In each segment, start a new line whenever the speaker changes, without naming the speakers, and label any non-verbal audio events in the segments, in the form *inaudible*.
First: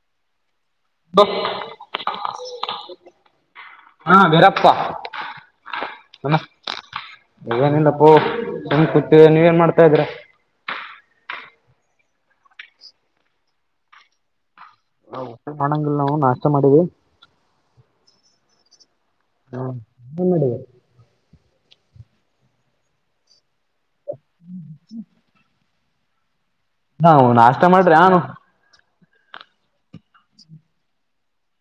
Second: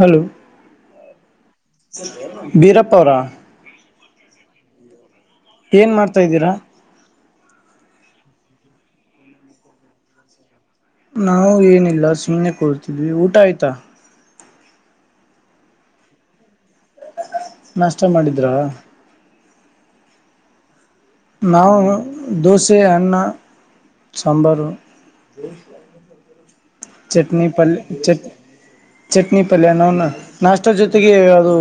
Hello *unintelligible* Beerappa ಅವರಾ.
ಹಾ ವೇರಪ್ಪ.
ಏನ್ ಮಾಡ್ತಾದೀರಾ.
ಈನಿಂದಪ್ಪೋ ತುಮ ಕುಟ್ಟ ನೀವ ನ್ ಮಾಡ್ತಾ ಇದೀರ *unintelligible*
ನಾವು ಏನಿಲ್ಲ ಸೀಣೆ ಕೊಡ್ತಿದ್ವಿ ಊಟ ಆಯ್ತಾ
ಪಣಂಗಲ್ಲ ನಾ *unintelligible*
ನಷ್ಟ ಮಾಡಿದ್ರ.
ಹಾನ್ನಡಿ.
ನಾವು ದೋಸೆ ಅನ್ನ. ಸಾಂಬಾರು.
ಹಾ
ಚಟ್ನಿ
ನಾಷ್ಟ
ಪಲ್ಯ
ಮಾಡ್ರಿ ನಾನು
ಚಟ್ ಚಟ್ನಿ ಪಲ್ಯ ನ ನಾಷ್ಟದ ಜೊತೆಗೆ ಅದು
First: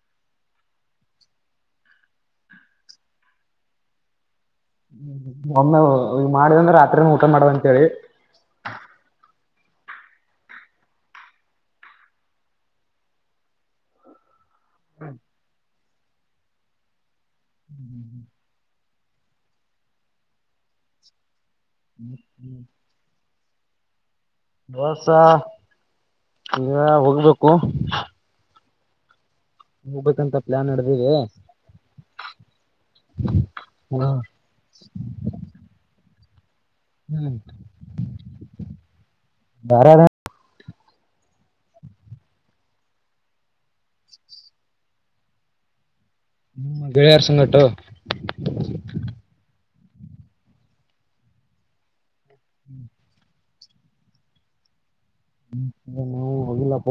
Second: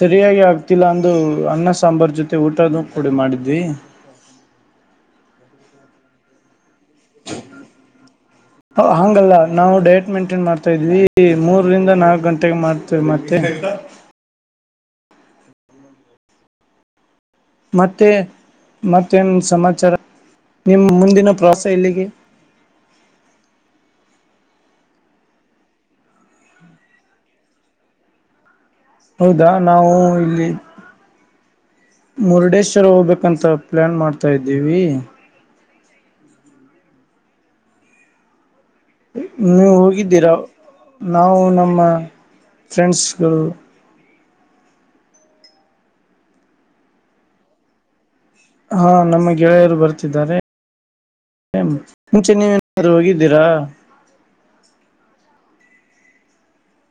ಸರಿಯಾಗಿ ಆಗ್ತಿಲ್ಲ ಅಂದು ಅನ್ನ ಸಾಂಬಾರು ಜೊತೆ ಊಟದ ಕೂಡಿ ಮಾಡಿದ್ವಿ.
ಒಮ್ಮೆ ಈ ಮಾಡಿದಂದ್ರ ರಾತ್ರಿನ ಊಟ ಮಾಡವಂಂತ ಹೇಳಿ
ಹಂಗಲ್ಲ ನಾವು ಡೈಟ್ ಮೇಂಟೇನ್ ಮಾಡ್ತಾ ಇದ್ವಿ ಮೂರರಿಂದ ನಾಲ್ಕು ಗಂಟೆಗೆ ಮಾಡ್ತೇವಿ ಮತ್ತೆ.
ಹ್ಮ..
ಮತ್ತೆ.. ಮತ್ತೇನ್ ಸಮಾಚಾರ ನಿಮ ಮುಂದಿನ ಪ್ರಸ್.
ಹ. ಬೋಸ ಈಗ ಹೋಗ್ಬೇಕು.
ಹೌದಾ ನಾವು
ಹೋಗ್ಬೇಕಂತ
ಇಲ್ಲಿ
ಪ್ಲಾನ್ ನಡ್ದಿದೆ
ಮುರುಡೇಶ್ವರ ಹೋಗ್ಬೇಕಂತ ಪ್ಲಾನ್
ಹ್ಮ್
ಮಾಡ್ತಾ ಇದ್ದೀವಿ.
ಹ್ಮ್.
ನೀವು ಹೋಗಿದ್ದೀರಾ. ನಾವು ನಮ್ಮ ಫ್ರೆಂಡ್ಸ್ಗಳು.
ನಿಮ್ಮ ಗೆಳೆಯಾರ ಸಂಗಟು.
ಹಾ ನಮ್ಮ ಗೆಳೆಯರು ಬರ್ತಿದ್ದಾರೆ ಮುಂಚೆ ನೀವನಾದೂ ಹೋಗಿದ್ದೀರಾ.
ಹ್ಮ ನೀವು ಹೋಗಿಲ್ಲಪ್ಪ.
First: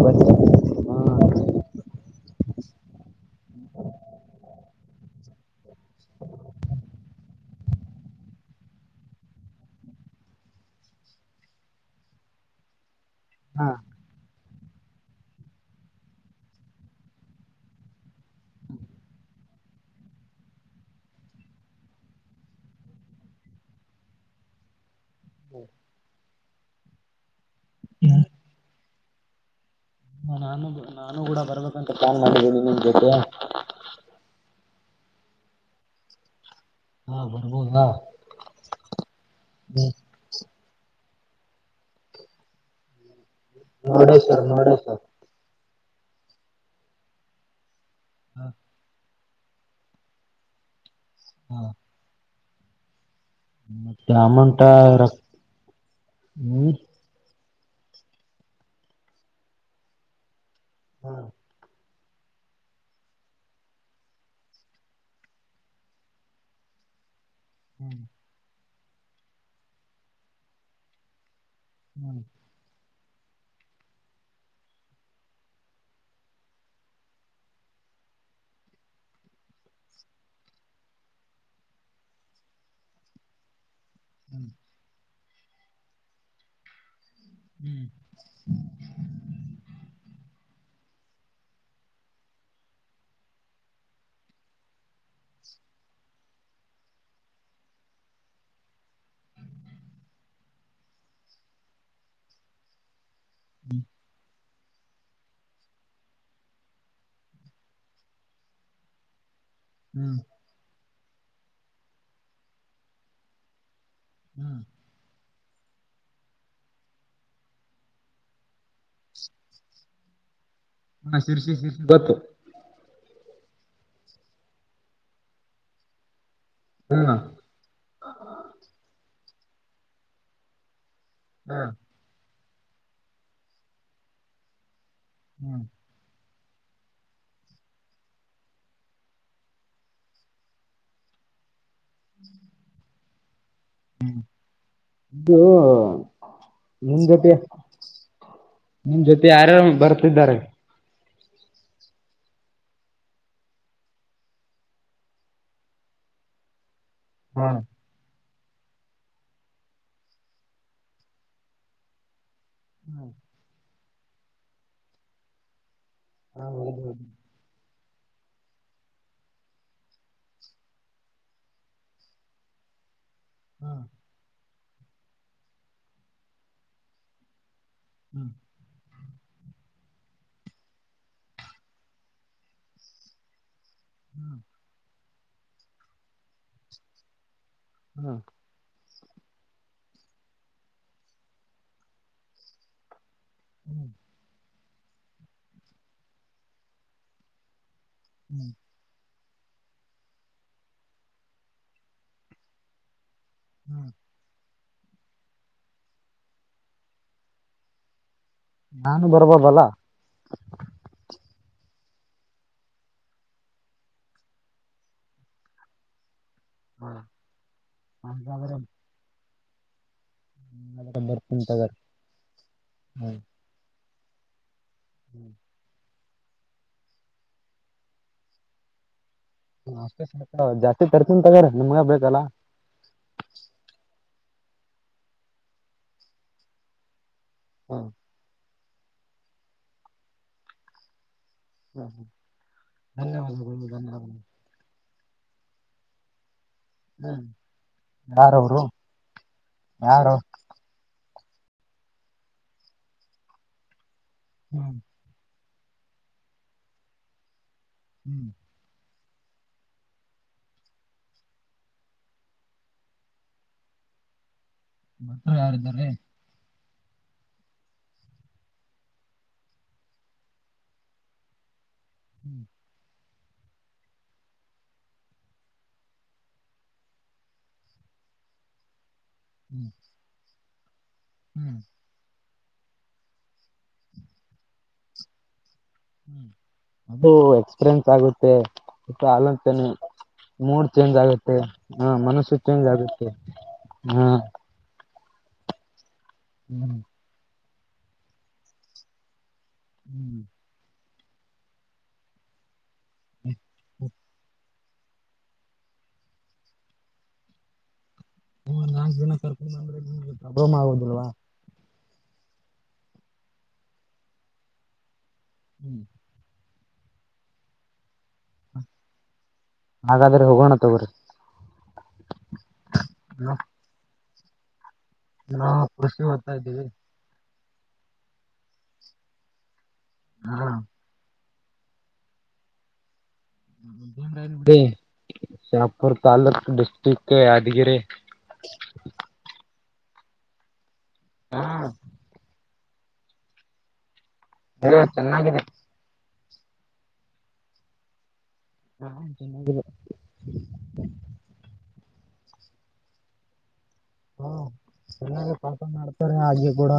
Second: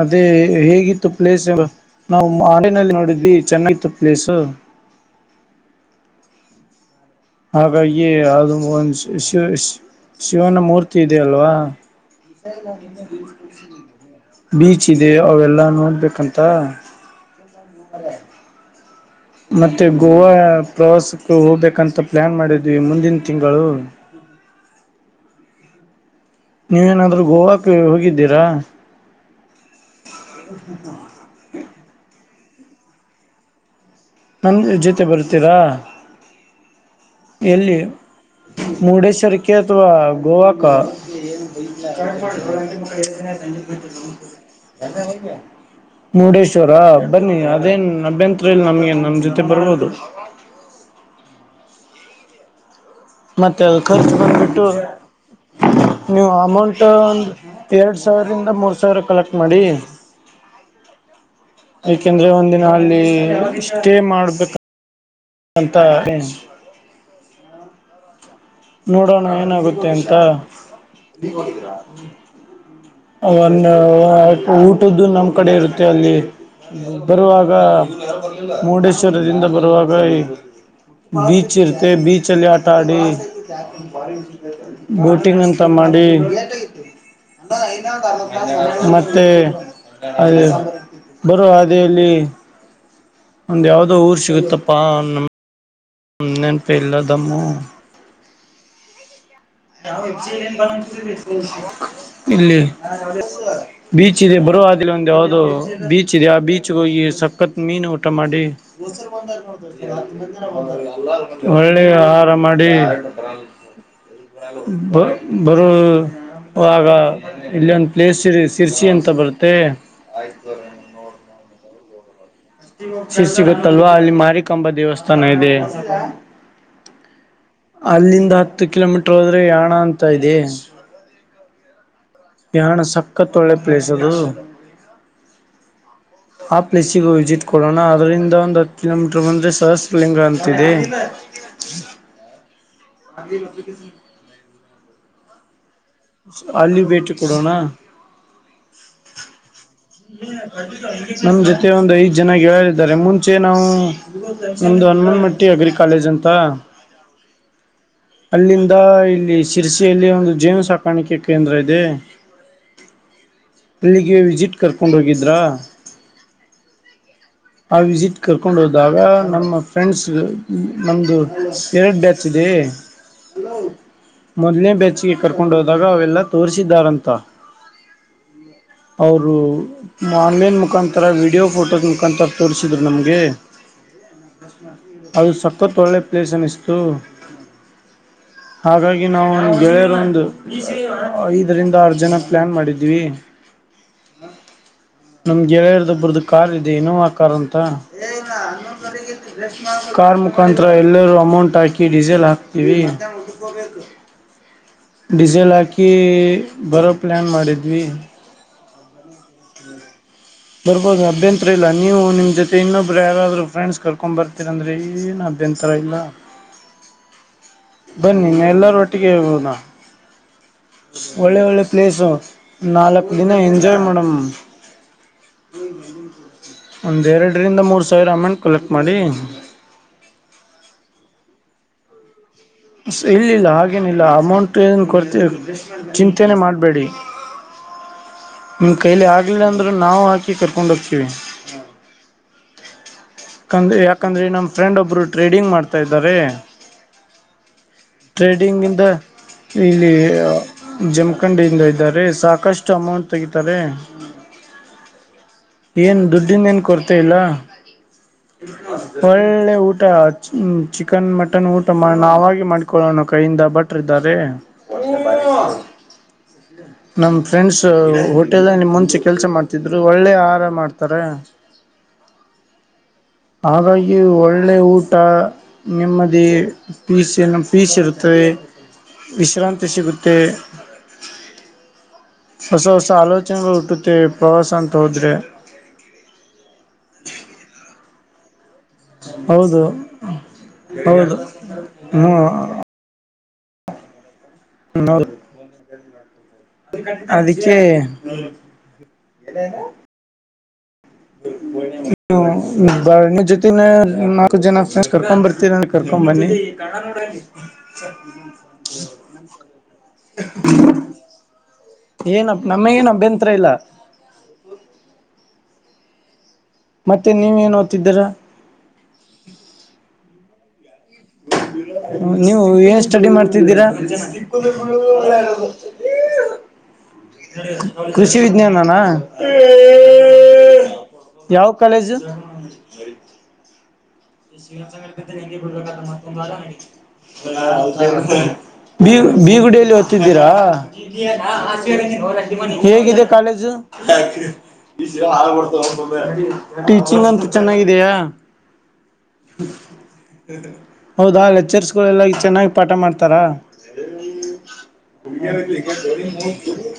ಅದೇ ಹೇಗಿತ್ತು ಪ್ಲೇಸ್ ನಾವು ಆನ್ಲೈನ್ಲ್ಲಿ ನೋಡಿದ್ವಿ ಚೆನ್ನಾಗಿತ್ತು ಪ್ಲೇಸ್. ಹಾಗಾಗಿ ಅದು ಒಂದು ಶಿವನ ಮೂರ್ತಿ ಇೆಯ ಅಲ್ವಾ.
ಹಾ.
ಬೀಚ್ ಇದೆ ಅವೆಲ್ಲಾ ನೋಡ್ಬೇಕಂತ. ಮತ್ತೆ ಗೋವಾ ಪ್ರವಾಸಕ್ಕೆ ಹೋಗ್ಬೇಕಂತ ಪ್ಲಾನ್ ಮಾಡಿದ್ವಿ ಮುಂದಿನ ತಿಂಗಳು.
ಹಾ.
ನೀವ ಏನಾದ್ರು ಗೋವಾ. ಹೋಗಿದ್ದೀರಾ.
ನಾನು ನಾನು ಕೂಡ ಬರ್ಬೇಕಂತ ಪ್ಲಾನ್ ಮಾಡಿದ್ದೀನಿ. ಹದ.
ನನ್ನ ಜೊತೆ ಬರ್ತೀರಾ.
ಹಾ
ಎಲ್ಲಿ
ಬರ್ಬೋದಾ
ಮುರುಡೇಶ್ವರಕ್ಕೆ ಅಥವಾ ಗೋವಾಕ. *unintelligible* ಹ್ಮ್ಮ್.
ನೋಡ ಸರ್ ನೋಡ ಸರ್
ಮುರುಡೇಶ್ವರ ಬನ್ನಿ ಅದೇನ್. ನೆಂತ್
ಹಾ
ಇ ನಮಗೆಏ ನಮ್ದ. ಬರ್ಬೋದು.
ಹಾ.
ಮತ್ತೆ ಅ ಖರ್ಚು
ಅಮೌಂಟ
ಬಂದ್ಬಿಟ್ಟು
ರಕ್
ನೀವು
ಹ್ಮ್
ಅಮೌಂಟ್ ಒಂದು. ಎರಡು ಸಾವಿರದಿಂದ ಮೂರು ಸಾವಿರ ಕಲೆಕ್ಟ್ ಮಾಡಿ.
ಹ್ಮ.
ಯಏಕೆಂದ್ರೆ ಒಂದಿನ ಅಲ್ಲಿ ಸ್ಟೇ ಮಾಡ್ಬೇಕ. ಬಂತ ಹ.
ಹ್ಮ್.
ನೋಡೋಣ ಏನಾಗುತ್ತೆ ಎಂತ.
ಹ.
ಒನ್ ಊಟದ್ದು ನಮ್ ಕಡೆ ಇರುತ್ತೆ ಅಲ್ಲಿ ಬರುವಾಗ ಮುರುಡೇಶ್ವರದಿಂದ ಬರುವಾಗ ಈ ಬೀಚ್ ಇರುತ್ತೆ ಬೀಚ್ ಅಲ್ಲಿ ಆಟ ಆಡಿ. ಹ. ಟಿಂಗ್ ಅಂತ ಮಾಡಿ.
ಹ್ಮ್
ಮತ್ತೆ ಅದು. ಬರುವೋ ಅೇಲ್ಲಿ ಒಂದ್ ಯಾವ್ದೋ ಊರ್ ಸಿಗುತ್ತಪ್ಪಾ ನ. ನ ನನ್ ಪಲ್ಲದಮ್ಮ. ಇಲ್ಲಿ. ಬೀಚ ಇರೆ ಬ. ಬ ಅ ಒಂದ ಯಾವ್ದೋ ಬೀಚ್ ಇದೆ ಆ ಬೀಚ್ಗೆ ಹೋಗಿ ಸಖತ್ ಮೀನು ಊಟ ಮಾಡಿ. ಾತ್ ತರ
ಹ್ಮ್
ಬಂದ ರ ಒಳ್ಳೆ ಆಹಾರ ಮಾಡಿ.
ಹ್ಮ್
ಹ. ಬರೋ ಆಾಗ ಇಲ್ಲಿೊಂದು ಪ್ಲೇಸ್ ಇ. ತಿರ್ಚಿ ಅಂತ ಬರುತ್ತೆ. ಆಯ್ಕ.
ಹಾ ಶರ್ಸಿ ಶರ್ಸಿ ಗೊತ್ತು.
ಸಿ ಸಿಗುತ್ತಲ್ವಾ ಅಲ್ಲಿ ಮಾರಿಕಂಬ ದೇವಸ್ಥಾನ ಇದೆ.
ಹ್ಮ ಹಾ
ಅಲ್ಲಿಂದ ಹತ್ತು ಕಿಲೋಮೀಟರ್. ಯಣ ಅಂತ ಇದೆ.
ಹಾ.
ಯಾನ ಸಕ್ಕತ್ ಒಳ್ಳೆ ಪ್ಲೇಸ್ ಅದು.
ಹ್ಮ್.
ಆ ಪ್ಲೇಸಿಗೂ ವಿಸಿಟ್ ಕೊಡೋಣ ಅದರಿಂದ ಒಂದು್ ಹತ್ತು ಕಿಲೋ ಮೀಟರ್ ಬಂದ್ರೆ ಸಹಸ್ರಲಿಂಗ ಅಂತಿದೆ.
ಹ್ಮ.
ಅದೇ. ಹ.
ಇ್ದ *inaudible* ನಿಮ
ಭೇಟಿ
ಜೊತೆ
ಕೊಡೋಣ
ನಿಮ ಜೊತೆ ಆರಾಮ.
ಹ್ಮ ಕಟ್ಟಿತ. ನಮ್ ಜೊತೆ ಒಂದ್ ಐದ್ ಜನ ಗೆಿದ್ದಾರೆ ಮುಂಚೆ ನಾವು ನಮ್ದು ಹನುಮನ್ಮಟ್ಟಿ ಅಗ್ರಿ ಕಾಲೇಜ್ ಅಂತ.
ಹ್ಮ.
ಅಲ್ಲಿಂದ ಇಲ್ಲಿ ಸಿರ್ಸಿಯಲ್ಲಿ ಒಂದು ಜೇನು ಸಾಕಾಣಿಕೆ ಕೇಂದ್ರ ಇದೆ.
ಹ್ಮ್.
ಇಲ್ಲಿಗೆ ವಿಸಿಟ್ ಕರ್ಕೊಂಡು ಹೋಗಿದ್ರಾ.
ಹ ಹೌದುೌದು.
ಆ ವಿಸಿಟ್ ಕರ್ಕೊಂಡು ಹೋದಾಗ ನಮ್ಮ ಫ್ರೆಂಡ್ಸ್ ನಮ್ದ ಎರಡ್ ಡ್ಯಾತ್ ಇದೆ. ಹ.
ಹಾ
ಮೊದಲನೇ ಬೇಚ್ಿಗೆ ಕರ್ಕೊಂಡು ಹೋದಾಗ ಅವೆಲ್ಲ ತೋರಿಸಿದ್ದಾರಂತ.
ಹ್ಮ್
ಅವರು ಆನ್ಲೈನ್ ಮುಖಾಂತರ ವೀಡಿಯೋ ಫೋಟೋಸ್ ಮುಖಾಂತರ ತೋರಿಸಿದ್ರು ನಮ್ಗೆ. *unintelligible* ಅದು ಸಕ್ಕತ್ ಒಳ್ಳೆ ಪ್ಲೇಸ್ ಅನ್ನಿಸ್ತು.
ಹ್ಮ
ಹಾಗಾಗಿ ನಾವು ಗೆಳೆಯರ ಒಂದು ಐದರಿಂದ ಆರು ಜನ ಪ್ಲಾನ್ ಮಾಡಿದೀವಿ
ಹ್ಮ
ನಮ್ ಗೆಳೆಯ ಇರ್ದೊಬ್ಬರ್ದ ಕಾರ್ ಇದೆ ವಿನೋವ ಕಾರ್ ಅಂತ. *unintelligible* ಕಾರ್ ಮುಖಾಂರ ಎಲ್ಲರೂ ಅಮೌಂಟ್ ಹಾಕಿ ಡೀಸೆಲ್ ಹಾಕ್ತೀವಿ *unintelligible* ಡೀಸೆಲ್ ಹಾಕಿ ಬರೋ ಪ್ಲಾನ್ ಮಾಡಿದ್ವಿ.
ನಾನು ಬರ್ಬೋದಲ್ಲ.
ಬರ್ಬೋದು ಅಭ್ಯಂತರ ಇಲ್ಲ ನೀವು ನಿಮ್ ಜೊತೆ ಇನ್ನೊಬ್ರ ಯಾರಾದ್ರು ಫ್ರೆಂಡ್ಸ್ ಕರ್ಕೊಂಡ್ ಬರ್ತೀರ ಅಂದ್ರೆ ಏನ್ ಅಭ್ಯಂತ ತರ ಇಲ್ಲ.
ಹಾ
ಬನ್ನಿ ಎಲ್ಲರ ಒಟ್ಟಿಗೆ ಹೋಗೋಣ. *inaudible* ಒಳ್ಳೆ
ಬರ್ತೀನಿ
ಒಳ್ಳೆ
ತಗರಿ
ಪ್ಲೇಸು ನಾಲ್ಕು ದಿನ ಎಂಜಾಯ್ ಮಾಡೋ ಹೂಂ ಹ್ಮ ಹ್ಮ್ ಹ್ಮ ಒಂದೆರಡರಿಂದ ಮೂರು ಸಾವಿರ ಅಮೌಂಟ್ ಕಲೆಕ್ಟ್ ಮಾಡಿ.
ಜಾಸ್ತಿ ತರ್ತನ್ ತಗ್ರ ನಿಮ್ಗ ಬೇಕಲ್ಲಾ.
ಸರಿ ಹಾಗೇನಿಲ್ಲ ಅಮೌಂಟ್ ಏನು ಕೊಡ್ತೀವಿ ಚಿಂತೆನೆ ಮಾಡಬೇಡಿ.
ಹಾ
ನಿಮ್ಮ ಕೈಲಿ ಆಗಲಿಲ್ಲ ಅಂದ್ರೆ ನಾವು ಹಾಕಿ ಕರ್ಕೊಂಡ ಹೋಗ್ತೀವಿ.
*unintelligible* ಧನ್ಯವಾದಗಳು
ಯಾಂದ್ರ
ಧನ್ಯವಾದಗಳು
ಯಾಕಂದ್ರೆ ನಮ ಫ್ರೆಂಡ್ ಒಬ್ರು ಟ್ರೇಡಿಂಗ್ ಮಾಡ್ತಾ ಇದಾರೆ
ಹ್ಮ್ ಯಾರವರು
ಟ್ರೇಡಿಂಗ್ ಇಂದ ಇಲ್ಲಿ
ಯಾರು
ಜಮ ಕಕಂಡಿಯಿಂದ ಇದ್ದಾರೆ ಸಾಕಷ್ಟು ಅಮೌಂಟ್ ತೆಗೀತಾರೆ.
ಹ್ಮ್
ಏನ್ ದುಡ್ಡಿಂದ ಏನ್ ಕೊರತೆ ಇಲ್ಲ.
ಹ್ಮ್
*unintelligible* ಒಳ್ಳೆ ಊಟ ಚಿಕನ್ ಮಟನ್ ಊಟ ನಾಗ ಮಾಡಿಕೊಳ್ಳೋಣ ಕೈಯಿಂದ ಬ್ಯಾಟ್ರಿದರೆ.
*unintelligible*
ನಮ್ ಫ್ರೆಂಡ್ಸ್ ಹೋಟೆಲ್ ನಿಮ್ ಗೆ ಮುಂಚೆ ಕೆಲ್ಸ ಮಾಡ್ತಿದ್ರು ಒಳ್ಳೆ ಮಾಡ್ತಾರೆ
ಹ್ಮ್
ಹಾಗಾಗಿ ಒಳ್ಳೆ ಊಟ ನೆಮ್ಮದಿ ಪೀಸ ಪೀಸ್ ಇರುತ್ತದೆ. ವಿಶ್ರಾಂತಿ
ಹ್ಮ್
ಸಿಗುತ್ತೆ. ಹದದು.
ಹ್ಮ್.
ಹೊಸ ಹೊಸ ಆಲೋಚನೆಗಳು ಹುಟ್ಟುತ್ತೆ ಪ್ರವಾಸ ಅಂತ ಹೋದ್ರೆ.
ಹ್ಮ ಅದು ಎಕ್ಸ್ಪೀರಿಯನ್ಸ್. ತ್ತಾಗತ್ತೆ. ಸ
ಹೌದು
ಅಲಂತನೆ ಮೂಡ್ ಚೇಂಜ್
ಹೌದು
ಆಗುತ್ತೆ ಹಾ
ಹ್ಮ
ಮನಸ್ಸು ಚೇಂಜ್ ಆಗುತ್ತೆ ಹ್ಮ.
ಹಂದ. ಅದ. *unintelligible*
ಹ್ಮ್.
ಹ. ಬರ್ಣ ಜತೆನ ನಕ ಜನ. ನ ಕರ್ಕೊಂಡ್ ಬರ್ತೀರ ನನ್ ಕರ್ಕೊಂಡ್ ಬನ್ನಿ.
ನೀವ್ ನಾಲ್ಕು ದಿನ ಕರ್ಕೊಂಡ್ ಬಂದ್ರೆ ನಿಮ್ಗೆ ಪ್ರಾಬ್ಲಮ್
*unintelligible*
ಆಗೋದಿಲ್ವಾ
ಏನ ನಮ ಏನ್ ಅಭ್ಯಂತರ ಇಲ್ಲ.
ಹ್ಮ್.
ಮತ್ತೆ ನೀವ ಏನ್ ಓ್ತಿದ್ದೀರಾ.
ತರ್
ಹ್ಮ. ನೀವು ಏನ್ ಸ್ಟಡಿ ಮಾಡ್ತಿದ್ದೀರಾ. ಹೌದ.
ನಾ ಖೃಷಿ ಮಾಡರ್ತಾ ಇದ್ದೀವಿ.
ಕೃಷಿ ವಿಜ್ಞಾನನಾ.
ಹಾ.
ಯಾವ ಕಾಲೇಜು.
ಹ್ಮ್ಮ. ತಾಲೂಕ್ ಡಿಸ್ಟಿಕ್ ಯಾದಗಿರಿ
ಬಿಗುಡಲಿ. ಿದ್ದೀರಾ. *unintelligible* ಹೇಗಿದೆ ಕಾಲೇಜು. ಈಷ
ಚೆನ್ನಾಗಿದೆ
ಹಾಳಬಡ್ತವೆೆಿ. ಟೀಚಿಂಗ್ ಅಂತ ಚೆನ್ನಾಗಿದೆಯಾ.
ಚೆನ್ನಾಗಿದೆ
ಹೌದಾ ಲೆಕ್ಚರ್. ಎಲ್ಲ ಚೆನ್ನಾಗಿ ಪಾಠ ಮಾಡ್ತಾರಾ.
ಹ ಚನ್ನಾಗಿ ಪಪ ಮಾಡ್ತಾರೆ ಅಡ್ಗೆ ಕೂಡ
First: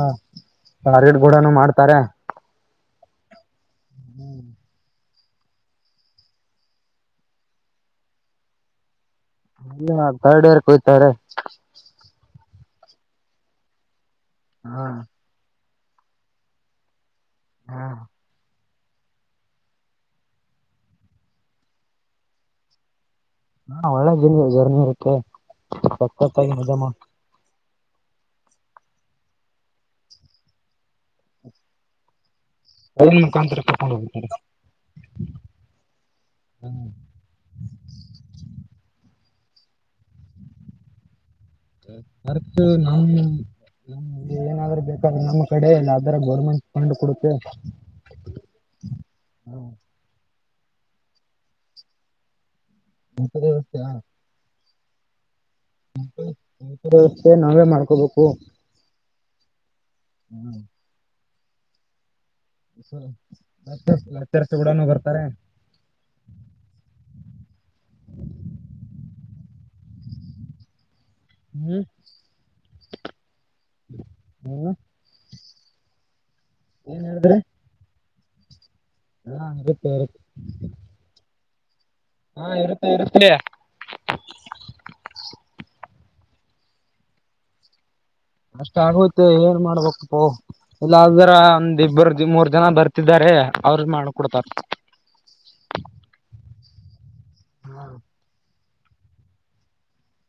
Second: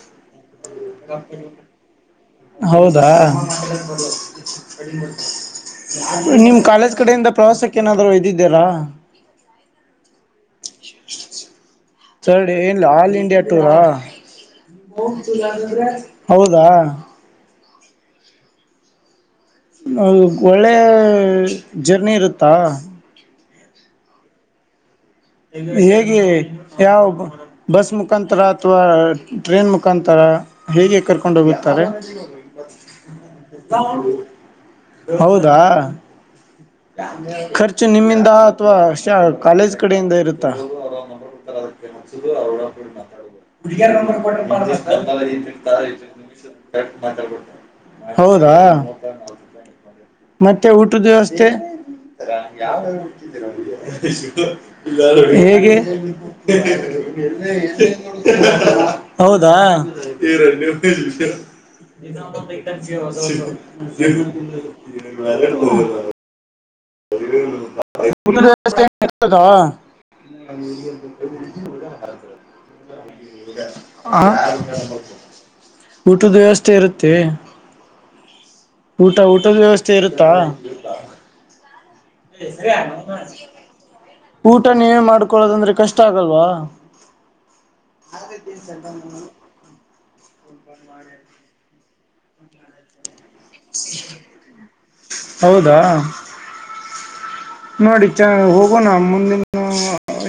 ಬಾರ್ಡ್ ಕೂಡನು ಮಾಡ್ತಾರೆ.
ಹೌದಾ *unintelligible* ಅಡಿ ನಿಮ ಕಾಲಜ *unintelligible* ಕಡೆಯಿಂದ ಪ್ರವಾಸಕ್ಕೆ ಏನಾದ ಇದ್ದಿದ್ದೀರಾ
ಅಲ್ಲ ಕರ್ಡವರ್ ಕಯ್ತಾರೆ *unintelligible* ಹ *unintelligible*
ಸರ್ಡಿ ಏನ್ ಆಲ್ ಇಂಡಿಯಾ ಟೂರಾ
ಹಾ
*unintelligible* ಹೋಗ *unintelligible* ಹೌದಾ.
ಹಾ.
ಒಳ್ಳೆ ಜರ್ನಿ ಇರುತ್ತಾ.
ಹಾ ಒಳ್ಳೆದಿದ್ದೀ ನೀವು ಜರ್ನಿ ಇರುತ್ತೆ.
ಹೇಗೆ
ಸಕ್ಕತ್ತಾಗಿ ಮಜಾ
*unintelligible*
ಮಾಡ್
ಯಾವ ಬಸ್ ಮುಖಾಂತರ ಅಥವಾ ಟ್ರೈನ್ ಮುಖಾಂತರ ಹೇಗೆ ಕರ್ಕೊಂಡ ಹೋಗಿರ್ತಾರೆ.
ಟ್ರೈನ್ ಮುಖಾಂತರ ಕರ್ಕೊಂಡು ಹೋಗ್ತಾರೆ
ಹೌದಾ
ಹ್ಮ
*unintelligible* ಖರ್ಚು ನಿಮ್ಮಿಂದ ಅಥವಾ ಕಾಲೇಜ್. ಕಡೆಯಿಂದ ಇರುತ್ತ.
ರ್ತ ನಮ್ಮ್ಮ ಏನಾದ್ರ ಬೇಕಾದ್ರೆ ನಮ್ಮ ಕಡೆಲ್ಲ ಅದರ ಗೌರ್ಮೆಂಟ್ ಫಂಡ್ ಕೊಡುತ್ತೆ
ಹೌದಾ
ಹ
ಮತ್ತೆ ಊಟದ ವ್ಯವಸ್ಥೆ ಯಾವ
ಇಂಥದೇ ವ್ಯವಸ್ಥೆ
ನಮಗೆ *unintelligible* *unintelligible* ಹೇಗೆ *unintelligible*
ಇಂಥದೇ ವ್ಯವಸ್ಥೆ ನಾವೇ ಮಾಡ್ಕೋಬೇಕು
ಹೌದಾ ಇ ಹ
ಲೆಕ್ಚರ್ಸ್ ಕೂಡನು ಬರ್ತಾರೆ
*unintelligible* *unintelligible* ಪ *unintelligible*
ಹ್ಮ್
ಹ
ಏನು
ಊಟದ ವ್ಯವಸ್ಥೆ
ಏನ್
ಇರುತ್ತೆ *unintelligible*
ಹೇಳಿದ್ರಿ
ಊಟ
ಹಾ
ಊಟದ
ಇರುತ್ತೆ
ವ್ಯವಸ್ಥೆ
ಇರುತ್ತೆ
ಇರುತ್ತಾ
ಹಾ ಇರುತ್ತೆ ಇರುತ್ತ
ಊಟ ನೀವೇ ಮಾಡ್ಕೊಳ್ಳೋದಂದ್ರೆ ಕಷ್ಟ ಆಗಲ್ವಾ.
ಅಷ್ಟ ಆಗುತ್ತೆ ಏನ್ ಮಾಡ್ಬೇಕಕ್ಪ್ಪೋ. ಇಲ್ಲ ಅ್ರ ಒಂದ್ ಇಬ್ಬರು ಮೂರ್ ಜನ ಬರ್ತಿದ್ದಾರೆ. ಅವ್ರ ಮಾಡ್ಕೊಡ್ತಾರ
ಹೌದಾ ನೋಡಿ ಚ ಹೋಗ. ಹೋಗೋಣ ಮುಂದಿನ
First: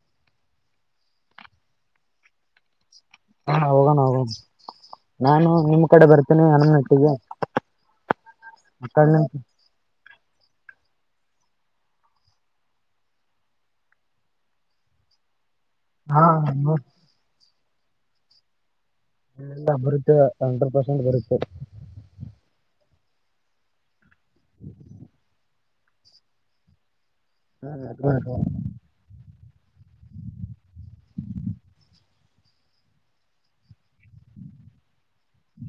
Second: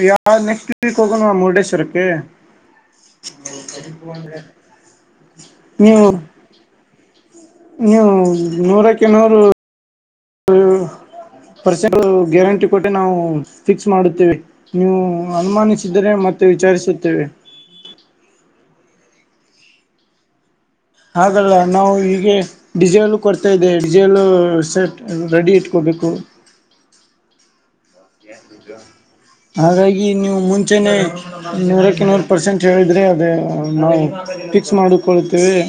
ಯಾವ ನೆಕ್ಸ್ಟ್ ವೀಕ್ ಹೋಗೋಣ ಮುರುಡೇಶ್ವರಕ್ಕೆ *unintelligible*
ಹಾ ಹೋಗೋಣ ಹೋಗೋಣ ನಾನು ನಿಮ್
ನೀವು
ಕಡೆ ಬರ್ತೇನಿ ಹನಮಹಟ್ಟಿಗೆ
ನೀವು ನೂರಕ್ಕೆ ನೂರು ಪರ್ಸೆಂಟ್ ಗ್ಯಾರಂಟಿ ಕೊಟ್ಟು ನಾವು ಫಿಕ್ಸ್ ಮಾಡುತ್ತೇವೆ. ನೀವು ಅನುಮಾನಿಸಿದರೆ
ಹಾ
ಮತ್ತೆ ವಿಚಾರಿಸುತ್ತೇವೆ.
ಇಲ್ಲ ಅಭಿವದ್ಧಿ ಕಂಡ್ರ್
ಹಾಗಲ್ಲ ನಾವು ಹೀಗೆ ಡಿಸೇಲು ಕೊಡ್ತಾ ಇದೆ ಹೇಳಿ ಜಲ್ಲ ಸೆಟ್ ರೆಡಿ ಇಟ್ ಕೊಬೇಕ್ಕು
*unintelligible*
ಹಾಗಾಗಿ ನೀವು ಮುಂಚೆನೆ ನೂರಕ್ಕೆ ನೂರು ಪರ್ಸೆಂಟ್ ಹೇಳಿದರೆ ಅದು ನಾವು ಫಿಕ್ಸ್ ಮಾಡು ಕೊಳ್ತೆವೆ.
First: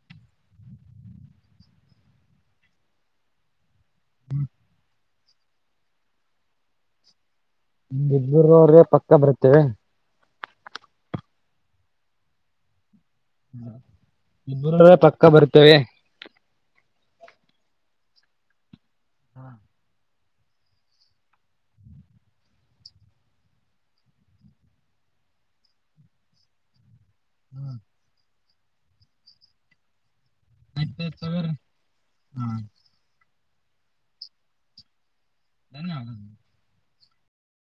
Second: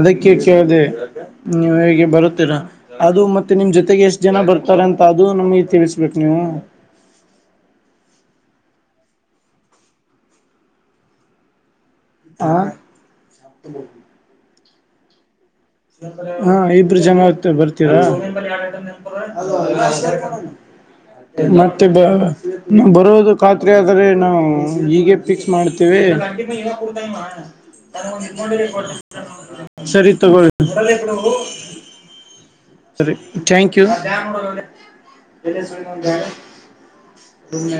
ಅದಕ್ಕೆ ಕೇಳಿದೆ ನೀವ್ ಹೇಗೆ ಬರುತ್ತೀರಾ ಅದು ಮತ್ತೆ ನಿಮ್ ಜೊತೆಗೆ ಟ್ ಜನ ಬರ್ತಾರೆ ಅಂತ ಅದು ನಮ್ಗೆ ತಿಳಿಸ್ಬೇಕ್ ನೀವು.
ನಿಮ್ ಇಬ್ಬರವರ್ಗೆ ಪಕ್ಕ ಬರ್ತ್ತೇವೆ.
ಹಾ
ಹ್ಮ ಇಬ್ರ್ ಪಕ್ಕ ಬರ್ ತೆವೆ.
ಹಾ ಇಬ್ರು ಜನತ್ತ ಬರ್ತೀರಾ. ಅದು ಮತ್ತೆ ಬ ನಾವು ಬರೋದು ಖಾತ್ರಿ ಆದರೆ ನಾವು ಹೀಗೆ ಫಿಕ್ಸ್ ಮಾಡ್ತೇವಿ. *unintelligible*
ಹ್ಮ
ಸರಿ ತಗೊಳ್
ಆಯ್ತಾಯ್ತು ತಗೋರಿ
ಸರಿ ಥ್ಯಾಂಕ್ ಯು *unintelligible*
ಧನ್ಯವಾದ
ಸುಮ್ನೆ